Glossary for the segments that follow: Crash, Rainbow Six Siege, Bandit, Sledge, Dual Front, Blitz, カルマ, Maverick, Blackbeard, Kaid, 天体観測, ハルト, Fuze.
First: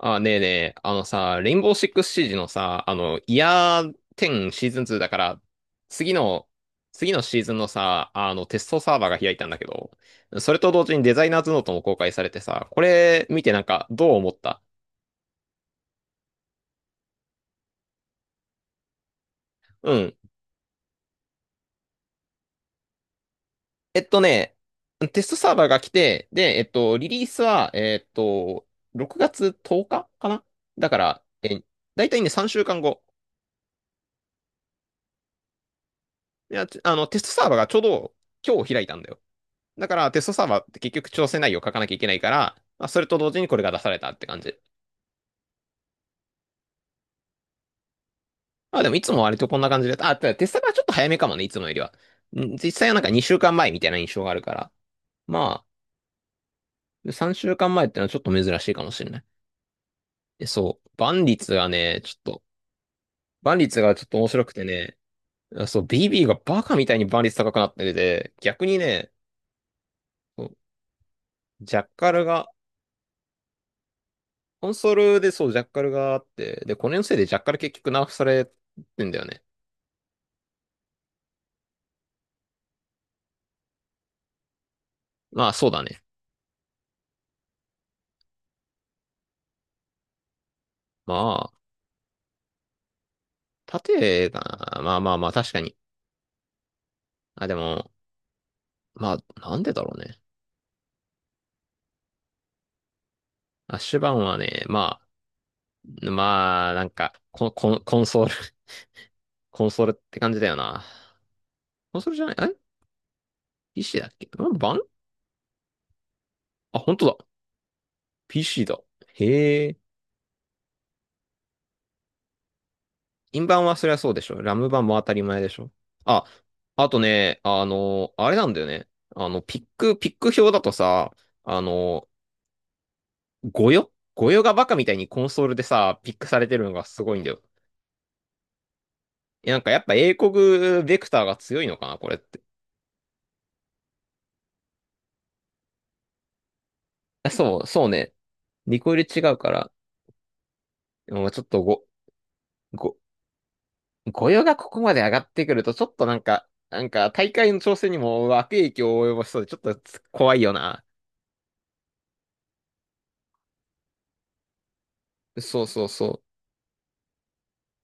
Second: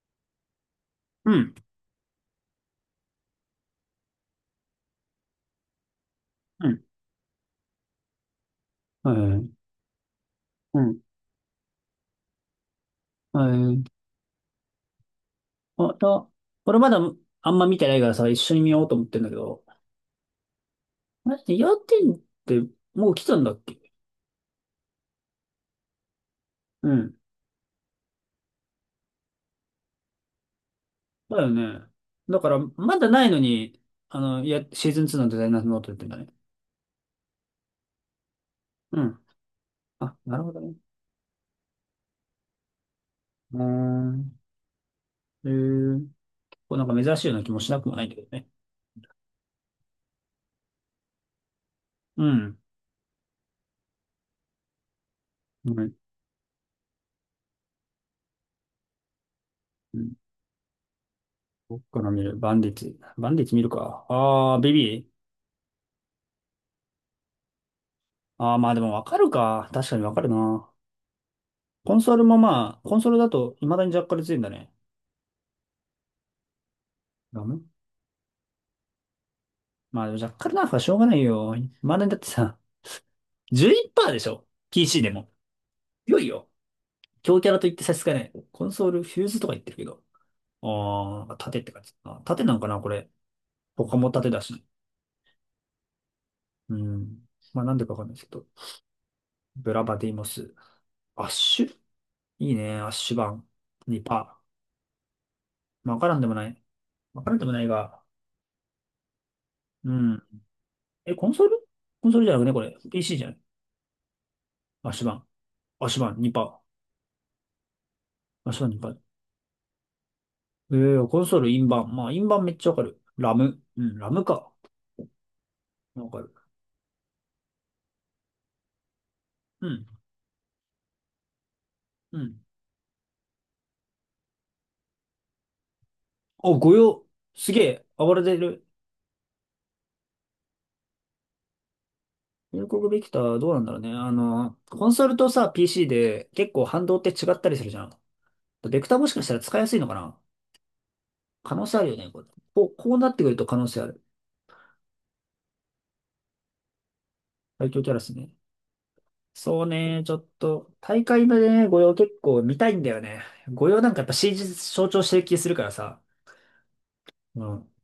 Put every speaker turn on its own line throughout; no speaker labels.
あ、ねえねえ、あの
う
さ、レイ
ん、
ンボーシックスシージのさ、あの、イヤー10シーズン2だから、次の、
うん、
次のシーズンのさ、あの、テストサーバー
は
が開いた
い、
んだけど、それと
う
同時
ん。
にデザイナーズノートも公開されてさ、これ
は
見てなん
い。
かどう思った？
あと、俺まだあんま見てないからさ、一緒に見ようと思ってんだけど、
うん。
マジで要点ってもう来たんだっけ？
えっとね、テストサーバーが来て、で、
う
リ
ん。
リースは、6月10日かかな。だから、
だよね。
だいたいね、
だ
3
から、
週間
ま
後。
だないのに、いや、シーズン2のデザイナーズノートってんだね。
いや、ちあの、テストサーバーがちょうど今日開いた
う
んだよ。
ん。
だから、
あ、
テスト
なる
サー
ほ
バー
ど
っ
ね。
て結局調整内容を書かなきゃいけないから、まあ、それと同時にこ
うー
れが出されたって
ん。
感じ。
えー、こうなんか珍しいような気もしなくもないんだけどね。
まあでも、いつも割とこんな感じで、あ、テストサーバーちょっと早めかもね、いつもよりは。
うん。
実際はなんか2週間前みたいな印象があるから。ま
うん。
あ、3週間前ってのはちょっと珍しいかもしれない。
うん。
でそう、万率が
僕
ね、
から
ちょっ
見る。
と、
バンディッツ。バンディッツ
万
見る
率がちょ
か。
っと面白く
あー、
て
ベ
ね、
ビー。
そう、BB がバカみたいに万率高くなってて、
あー、
逆
まあ
に
でもわ
ね、
かるか。確かにわかるな。
ジャッ
コン
カ
ソー
ル
ルも
が、
まあ、コンソールだと未だにジャッカルついてんだ
コ
ね。
ンソールでそう、ジャッカルがあって、で、これのせいでジャッ
ダ
カ
メ。
ル結局ナーフされてんだよね。
まあ、ジャッカルなんかしょうがないよ。未だにだってさ、11%でしょ ?PC でも。
まあ、そうだね。
強いよ。強キャラと言って差し支えない。コンソール、フューズとか言ってるけど。
ま
ああ、なんか
あ、
盾って感じだな。盾なんかな、これ。他も盾
縦
だし。
が、まあ、確かに。
うん。
あ、で
まあ、なんで
も、
かわかんないですけど。
まあ、なんで
ブ
だ
ラ
ろ
バ
う
ディ
ね。
モス。アッシュいいね。アッシュ版。
アッシュバーンは
2%。
ね、ま
まあわか
あ、
らんでもない。
まあ、
わからんでもない
コ
が。
ンソール、コンソール
う
って
ん。
感じだよな。
え、コンソール。
コンソ
コ
ー
ン
ル
ソー
じ
ル
ゃ
じ
な
ゃ
い、
なくね、
え？
これ。PC じゃない。
PC だっけラム版？
アッシュ版。アッシュ版2%。
あ、本当だ。
あ、そ
PC
うな
だ。
んか。
へえ。
コンソール、インバン。まあ、インバンめっちゃわかる。ラ
インバ
ム。
は
う
そりゃ
ん、
そ
ラ
うで
ム
しょ。
か。
ラム版も当たり前でしょ。
わか
あ、
る。
あとね、あれなんだよね。あの、ピッ
うん、
ク、ピック表だとさ、あの、
うん。
ごよごよがバカみたいにコンソールでさ、ピックされて
お、
るの
御
がす
用。
ごいんだよ。
すげえ、暴れてる。
なんかやっぱ英国ベクターが強いのかな、これって。
入国ビクターどうなんだろうね。あの、コンソールとさ、PC で結構反動って
あ
違ったり
そ
す
う、
るじゃ
そう
ん。
ね。リ
ベク
コ
ター
イル
もし
違
かした
う
ら
か
使いや
ら、
すいのかな。
もうちょっ
可
と
能性あ
ご、
るよね、これ。こう、こ
ご、
うなってくると可能性ある。
御用がここまで上がってくると、ちょっとなんか、なんか大会の
最
調
強
整
キャ
に
ラっす
も
ね。
悪影響を及ぼしそうで、ちょっ
そう
と
ね、ちょっ
怖いよ
と、
な。
大会のね、御用結構見たいんだよね。御用なんかやっぱ CG 象徴してる気する
そ
か
う
ら
そう
さ。
そ
うん。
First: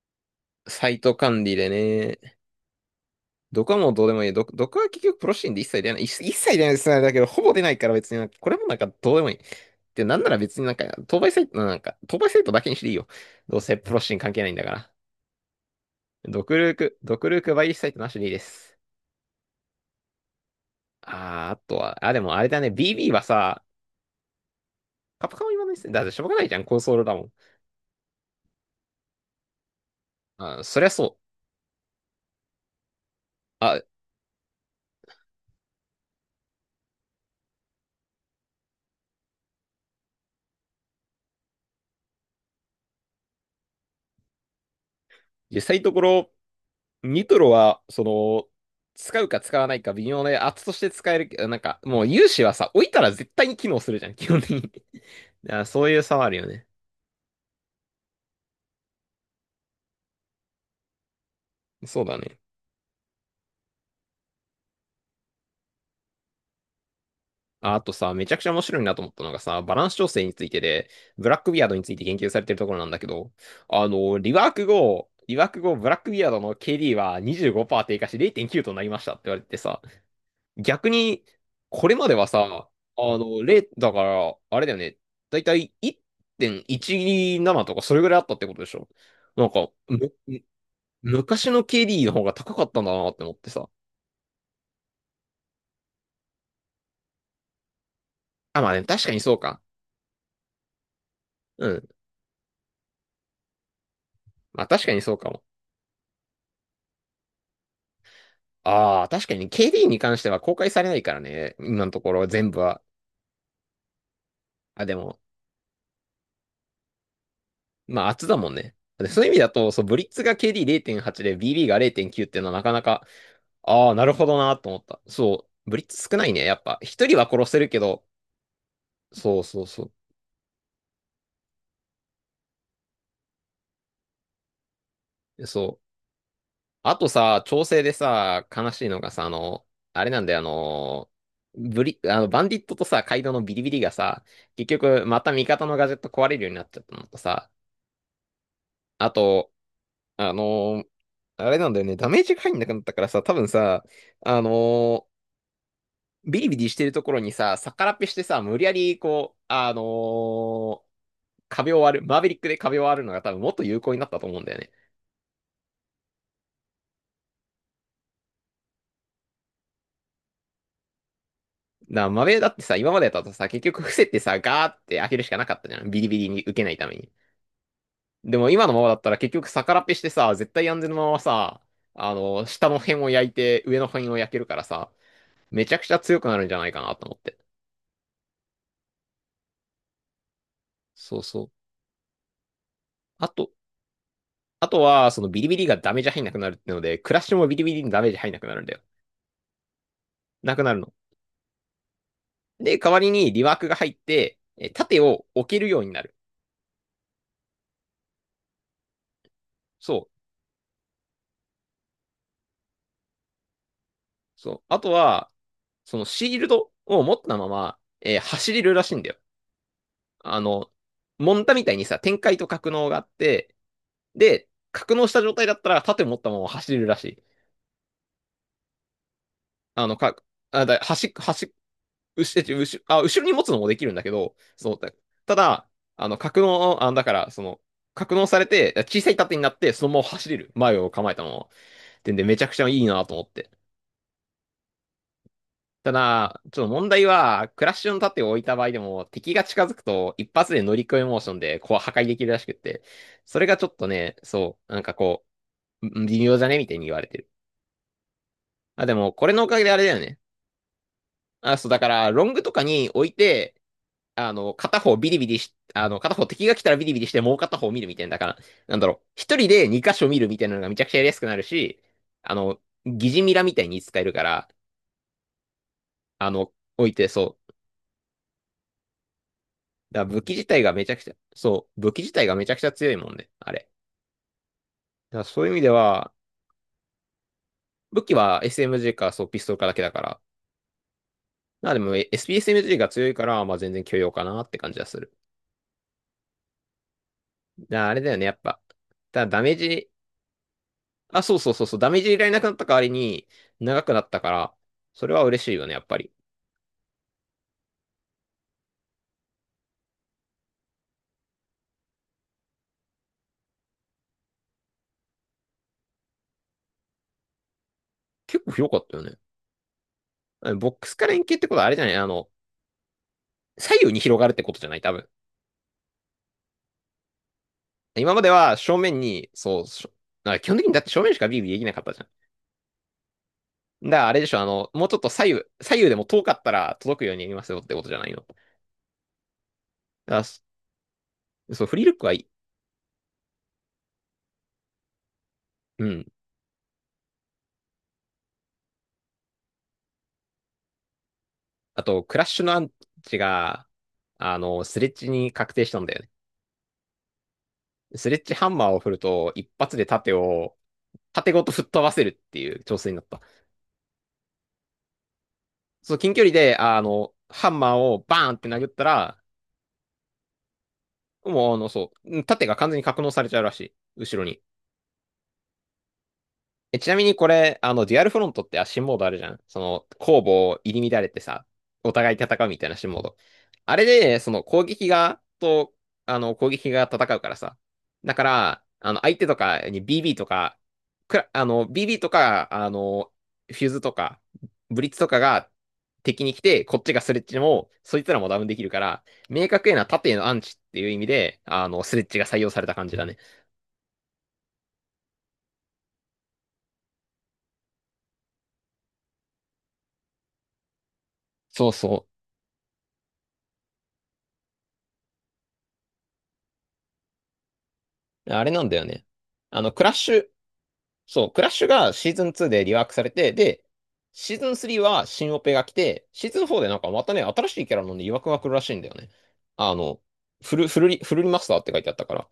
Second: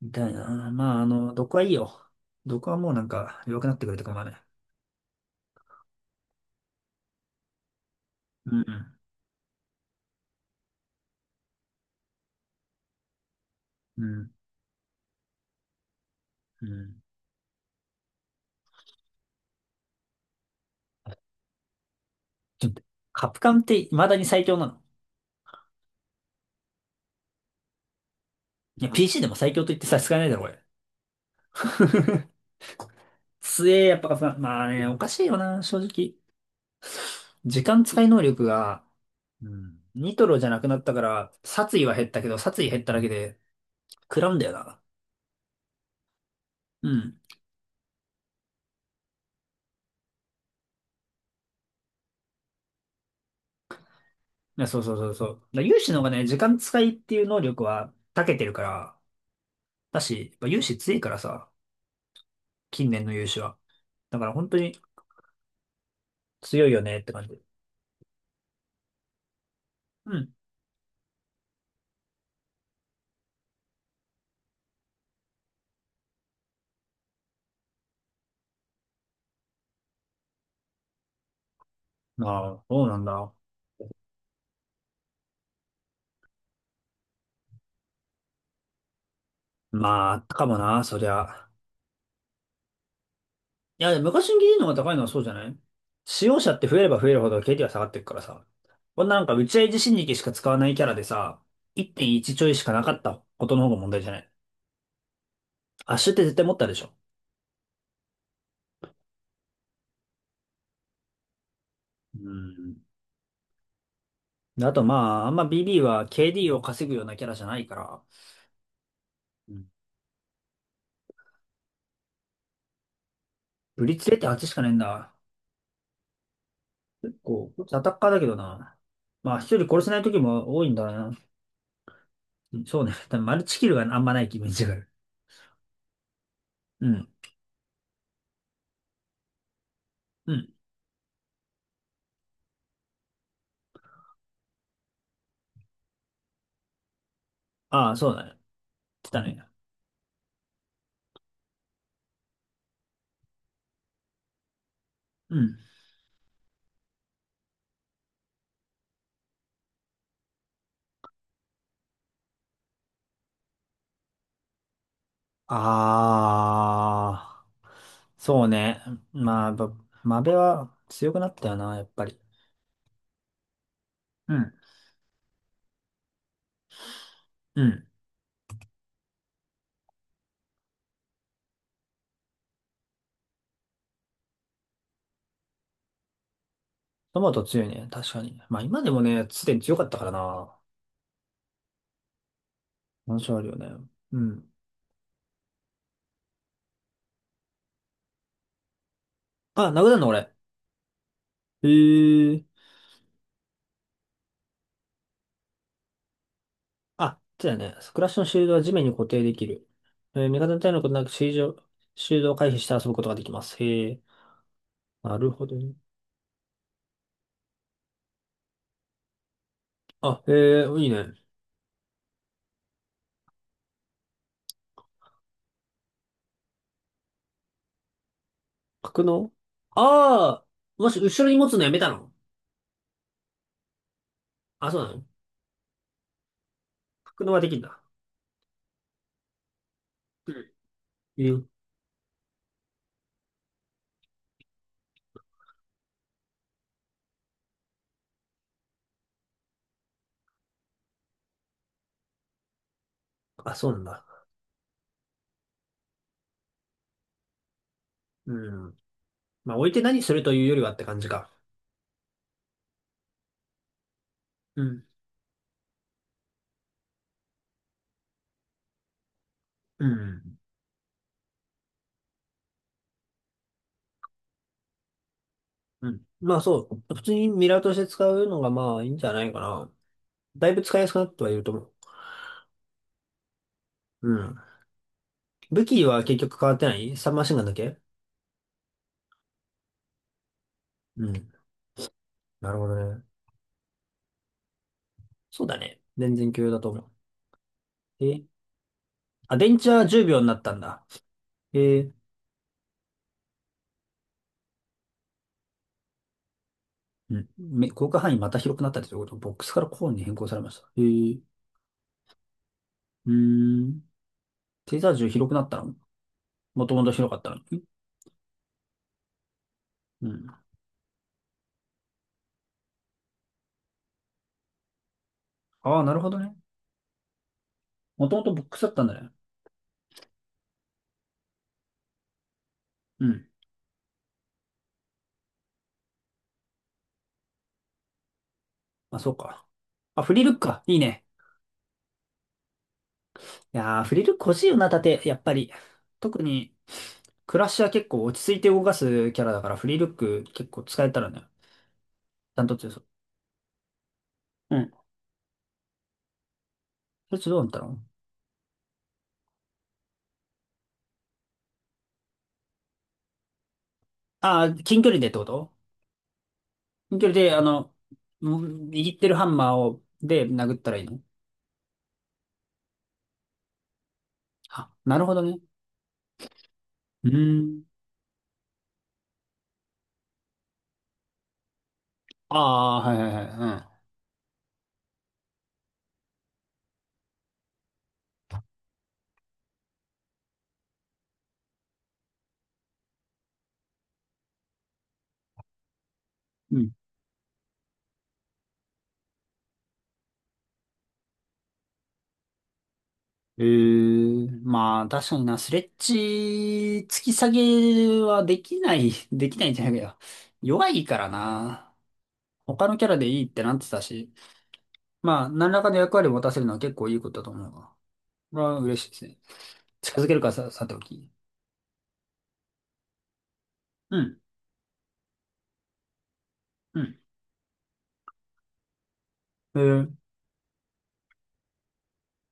みたい
う。
な。
サ
ま
イ
あ、
ト管理
毒は
で
いいよ。
ね。
毒はもうなんか弱
毒
くな
は
って
も
く
う
れ
ど
て
うで
構
も
わ
いい。
ない。
毒は結局プロシーンで一切出ない。一切出ないですね。だけど、ほぼ出ないから別になんか、これ
う
もなんか
ん。
どうでもいい。で、なんなら別になんか、当倍サイトだけにしていいよ。どうせプロ
う
シーン
ん。
関係ないんだから。
うん。
ドクルークバイリスサイトなしでいいです。あー、あとは、あ、でもあれだ
ち
ね、
ょっと、
BB は
カプカン
さ、
って未だに最強なの？
カプカンは言わないっすね。だってしょうがないじゃん、コンソールだもん。
いや、PC でも最強と言って差し支えないだろ、こ
あ、
れ。
そりゃそう。
強
あ、
え、やっぱカプカン。まあね、おかしいよな、正直。時間使い能力が、うん。ニトロじゃなくなったから、殺意は減ったけど、殺意減っただけで、食らうんだよな。
実際のところ、
うん。
ニトロは、使うか使わないか微妙で、圧として使えるけど、なんか、もう有志はさ、置いたら絶対に機能するじゃん、基本的
い
に。
や、そうそうそ うそう。
だか
だから
ら
有
そう
志
い
の
う
方が
差は
ね、
あ
時
るよ
間
ね。
使いっていう能力は長けてるから、だし、やっぱ有志強いからさ、
そうだね。
近年の有志は。だから本当に強いよねって感じ。
ああとさ、めちゃくちゃ面白いなと思ったのがさ、バランス調
う
整に
ん。
ついてで、ブラックビアードについて研究されてるところなんだけど、あの、リワーク後、ブラックビアードの KD は25%低下し0.9となりましたって言われてさ、逆に、これまではさ、
ああ、そうなん
あ
だ。
の、0、だから、あれだよね、だいたい1.17とかそれぐらいあったってことでしょ？なんか、
まあ、
む、
あったかもな、そりゃ。
昔の KD の方が高かったんだなって思ってさ。
いや、昔に DD の方が高いのはそうじゃない？使用者って増えれば増えるほど KD は下がっていくからさ。
あ、まあね、確
こん
か
な
に
なん
そ
か
う
打ち
か。
合い自身力しか使わないキャラでさ、
うん。
1.1ちょいしかなかったことの方が問題じゃない？
まあ確かにそうかも。
アッシュって絶対持ったでしょ。
ああ、確かに KD に関しては公開されないからね。今のところ
う
全部
ん。
は。
であと
あ、でも、
まあ、あんま BB は KD を稼ぐようなキャラじゃないから、
まあ、厚だもんね。でそういう意味だ
うん。
と、そう、ブリッツが KD0.8 で BB が0.9っていうのはなかなか、
ブ
ああ、
リッ
な
ツ
るほど
0.8し
な
かね
と
えん
思った。
だ。
そう、ブリッツ少ないね。やっぱ、一
結
人は殺
構、
せ
こい
る
つ
け
アタッ
ど、
カーだけどな。ま
そ
あ、
う
一人
そう
殺
そ
せない時も多いんだな。そうね。多分マルチキルがあんまないイメージがある。
う。そう。
う
あ
ん。
とさ、調整でさ、悲しいのがさ、あれなん
う
だよ、
ん。
あの、バンディットとさ、カイドウのビリビリがさ、結局、また味方のガジェット壊れるようになっちゃったのとさ、
ああ、そうだね。来
あ
たね。
と、あのーあれなんだよね、ダメージが入んなくなったからさ、多分さ、あの
うん。
ビリビリしてるところにさ、逆らっぺしてさ、無理やりこう、壁を割る、マーベリックで壁を割るのが多分もっと有効になったと思うんだよね。
あー、そうね。まあ、やっぱマベは強くなったよな、やっ
だか
ぱ
ら
り。
マベだってさ、今までだとさ、結局伏せて
う
さ、
ん。
ガーって開けるしかなかったじゃん。ビリビリに受けないために。
うん。
でも今のままだったら結局逆らっぺしてさ、絶対安全のままさ、あの下の辺を焼いて上の辺を焼けるからさ、めちゃくちゃ強くなるんじゃないかなと思っ
トマ
て。
ト強いね、確かに。まあ今でもね、すでに強かったからな。
そうそう。
難
あ
所ある
と、
よね。うん。
あとは、そのビリビリがダメージ入んなくなるってので、クラッシュもビリビリにダメージ入んなくなるんだよ。
あ、殴るの俺。
なくなるの。
へえ。
で、代わりにリワークが入って、え盾を置けるようになる。
あ、そうだよね。クラッシュのシールドは地面に固定できる。
そう。
味方の体のことなくシールド、シールドを回避して遊ぶことができます。へえ。
そう。あと
な
は、
るほど。ね。
そのシールドを持ったまま、えー走れるらしいんだよ。
あ、え
あ
え、
の、
いいね。
モンタみたいにさ、展開と格納があって、で、格納した状態だったら盾を持ったまま走れるらしい。
格納。
あの、か、
ああ
あだ
ー、もし
端っ、
後ろに
端
持
っ
つのやめたの？
後ろあ後ろに持つのもできるんだけど、そ
あ、
の
そう
た
なの？
だ、あの格納、あだか
格
ら、
納はできるんだ。
格納されて、小さい盾になって、そのまま走
う
れ
ん。
る。前を構え
え
たまま。
ー
ってんで、めちゃくちゃいいなと思って。ただ、ちょっと問題は、クラッシュの盾を置いた場合でも、敵が近づくと、一発で乗り越えモーションで、こう破壊できるらしくって、それ
あ、
がちょ
そう
っ
なん
と
だ。
ね、そう、微妙じゃねみたいに言われてる。
うん。
あ、でも、これのお
まあ、
かげ
置
で
い
あ
て
れだよ
何す
ね。
るというよりはって感じか。
あ、そう、だから、ロングとかに置いて、あの、
う
片
ん。
方ビリビリし、あの、片方敵が来たらビリビリして、もう片方見るみたいな、だから、なんだろう、一人で二
う
箇所見るみ
ん。
たいなのがめちゃくちゃやりやすくなるし、あの、疑似ミラみたいに使えるから、
うん。
あ
まあ、
の、
そ
置い
う。普
て、
通に
そ
ミ
う。
ラーとして使うのがまあいいんじゃないかな。
だから
だいぶ使いやすくなってはいると思う。
武器自体がめちゃくちゃ強いもんね、あれ。
うん。
だからそういう意味
武
で
器は
は、
結局変わってないサブマシンガンだけ。
武器は SMG か、そう、ピストルかだけだから。
うん。
まあでも、
なるほど
SPSMG が
ね。
強いから、まあ全然許容かなって感じはする。
そうだね。全然共有だと思う。
だからあれ
え
だよ
ー
ね、やっぱ。ただ
あ、
ダメ
電
ー
池は
ジ
10秒になったんだ。
あ、そうそうそうそ
え
う、ダ
え、
メージいられなくなった代わりに、長くなったから、それは嬉しいよね、やっぱり。
うん。広角範囲また広くなったりということ、ボックスからコーンに変更されました。へえ。うーん。テーザー銃広くなったの？もともと広かったのに。
結構広かったよね。
うん。
あのボックスから円形ってことはあれじゃない？あの、左右に広がるってことじゃない多分。
ああ、なるほどね。も
今
と
ま
も
で
とボッ
は
クスだっ
正
たん
面
だね。
に、そう、なんか基本的にだって正面しかビビできなかったじゃん。
うん。
だからあれでしょ、あの、もうちょっと左右、左右でも遠かったら届くようにやりますよってことじゃないの。だか
あ、そうか。あ、フ
ら
リルッ
そ
クか。いいね。
そう、フリールックはいい。
いやー、フリルック欲しいよな、盾。やっぱり。
うん。
特に、クラッシュは結構落ち着いて動かすキャラだから、フリルック結構使えたらね。
あと、クラッシ
ダ
ュ
ン
の
ト
ア
ツ
ン
でそ
チが、あ
う。う
の、
ん。
スレッジに確定したんだよね。
そいつどうなったの？
スレッジハンマーを振ると、一発で盾を縦ごと吹っ飛ばせるっていう挑戦だった。
ああー、近距離でってこと？
そう、近距離で、あ
近距
の、
離で、
ハンマーをバ
う
ーンって殴っ
ん、
た
握ってる
ら、
ハンマーを、で殴ったらいいの？
もう、あの、そう、縦が完全に格納されちゃうらしい。後ろに。
あ、なるほどね。
え、ちなみ
う
にこ
ー
れ、
ん。
あの、デュアルフロントって新モードあるじゃん。その、攻防入り乱れてさ、お互い
あ
戦うみたいな
あ、
新
はい
モー
は
ド。
いは
あれで、その、攻撃側と、あの、攻撃側戦うからさ。だから、あの、相手とかに BB とか、くら、あの、BB とか、あの、フューズとか、ブリッツとかが敵に来
い。うん。う
て、
ん。
こっちがスレッチも、そいつらもダウンできるから、明確へな縦へのアンチっていう意味で、あの、スレッチが採用された感じだね。
ええ、まあ、確かにな、スレッジ、突き下げはできない、できないんじゃないかよ。弱いから
そう
な。
そ
他のキャラでいいってなってたし。まあ、何らかの役割を持たせるのは結構いいことだと思うわ。
う。
こ
あ
れ
れ
は
なんだ
嬉
よ
しいで
ね。
すね。
あの、クラッ
近づ
シ
ける
ュ、
かさ、さておき。
そう、クラッシュがシーズン2でリワークされて、で、
うん。
シーズン3は新オペが来て、シーズン4でなん
う
か
ん。
またね、新しいキャラのね、曰くが来るらしいんだよね。
え
あ
ー、
の、フル、フルリ、フルリマスターって書いてあったから。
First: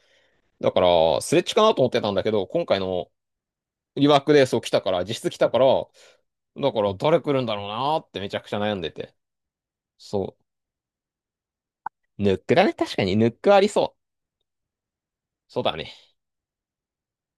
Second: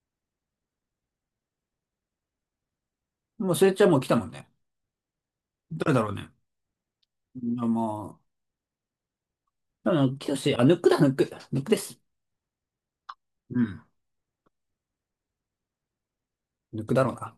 だから、スレッチかなと思ってたんだけど、今回の
もうスレッジはもう来
リ
た
ワー
もん
クで
ね。
そう来たから、実質来たから、
誰だろうね。
だから誰来るんだ
いや
ろうなーって
ま
めちゃくちゃ悩んでて。
あ、でも、
そ
あ、ヌックだ、ヌック。ヌックです。
う。ヌックだね。確かにヌックあ
う
り
ん。
そう。そうだね。
ヌックだろうな。